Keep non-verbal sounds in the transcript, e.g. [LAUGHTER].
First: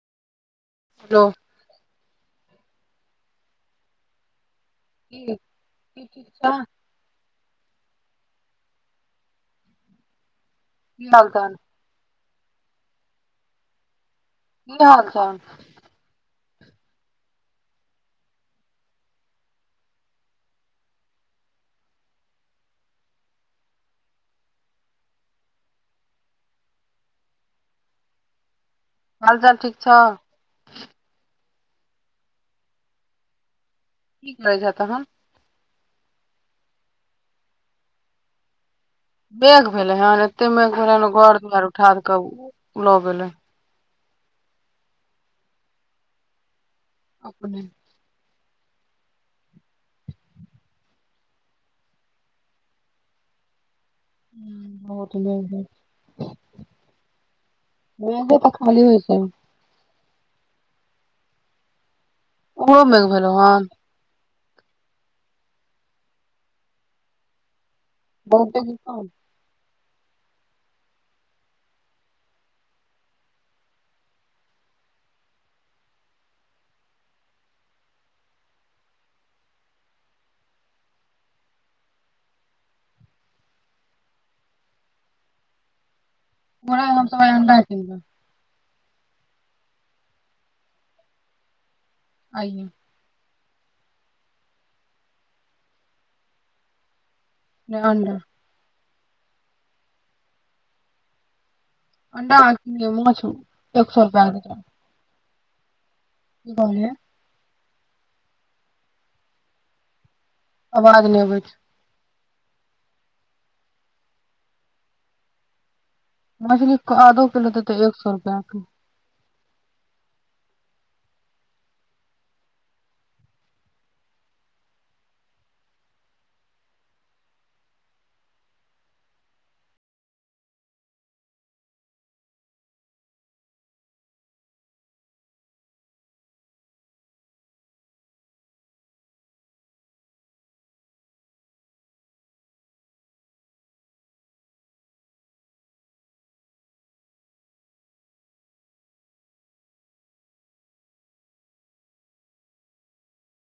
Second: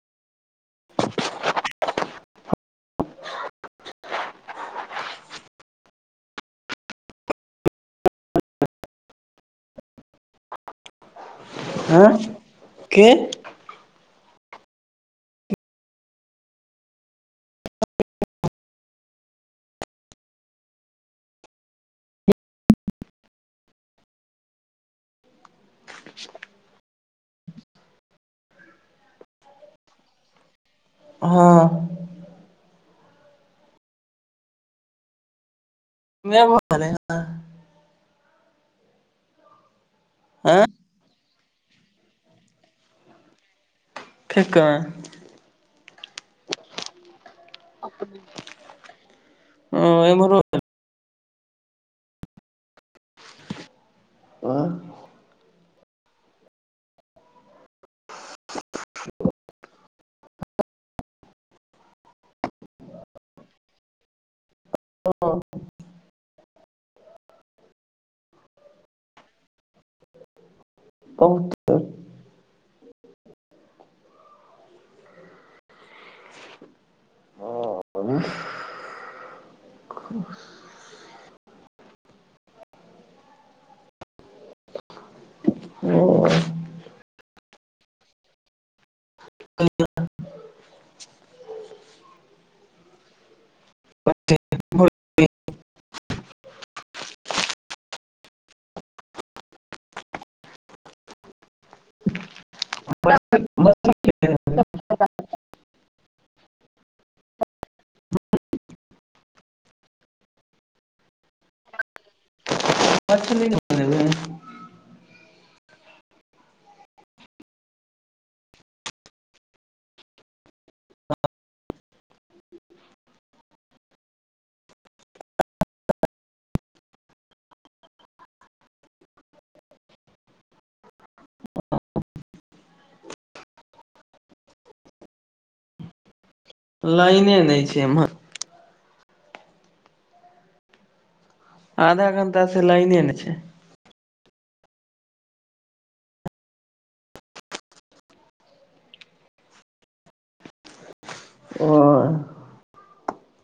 रो कि [INAUDIBLE] ठिक छै की हाल ताल हँ के की हाल चाल हालचाल ठीक छौ हँ की करै छै तहन? नय [INAUDIBLE] मेघ भेलै हन एते हँ मेघ भेलैन घर दुआरि उठार कऽ लऽ गेलै खेेक अपने ह एमहरो आ [UNINTELLIGIBLE] मेघो तऽ खालीए छै ओमहरो मेघ भेलौ हन हँ [INAUDIBLE] बहुते कि कम? बहुते। ह ओना हम सब आइ अंडा कीनलौं। आइये। नै अंडा। अण्डा आ माछ एक सौ रुपया के दैत रहै। कि कहलियै? अबाज नै अबै छै। प्च अ हमरा सब के आधो किलो देतै एक सौ रुपया के। लाइने नै छै एम्हर। आधा घण्टा सँ लाइने ने छै। ओ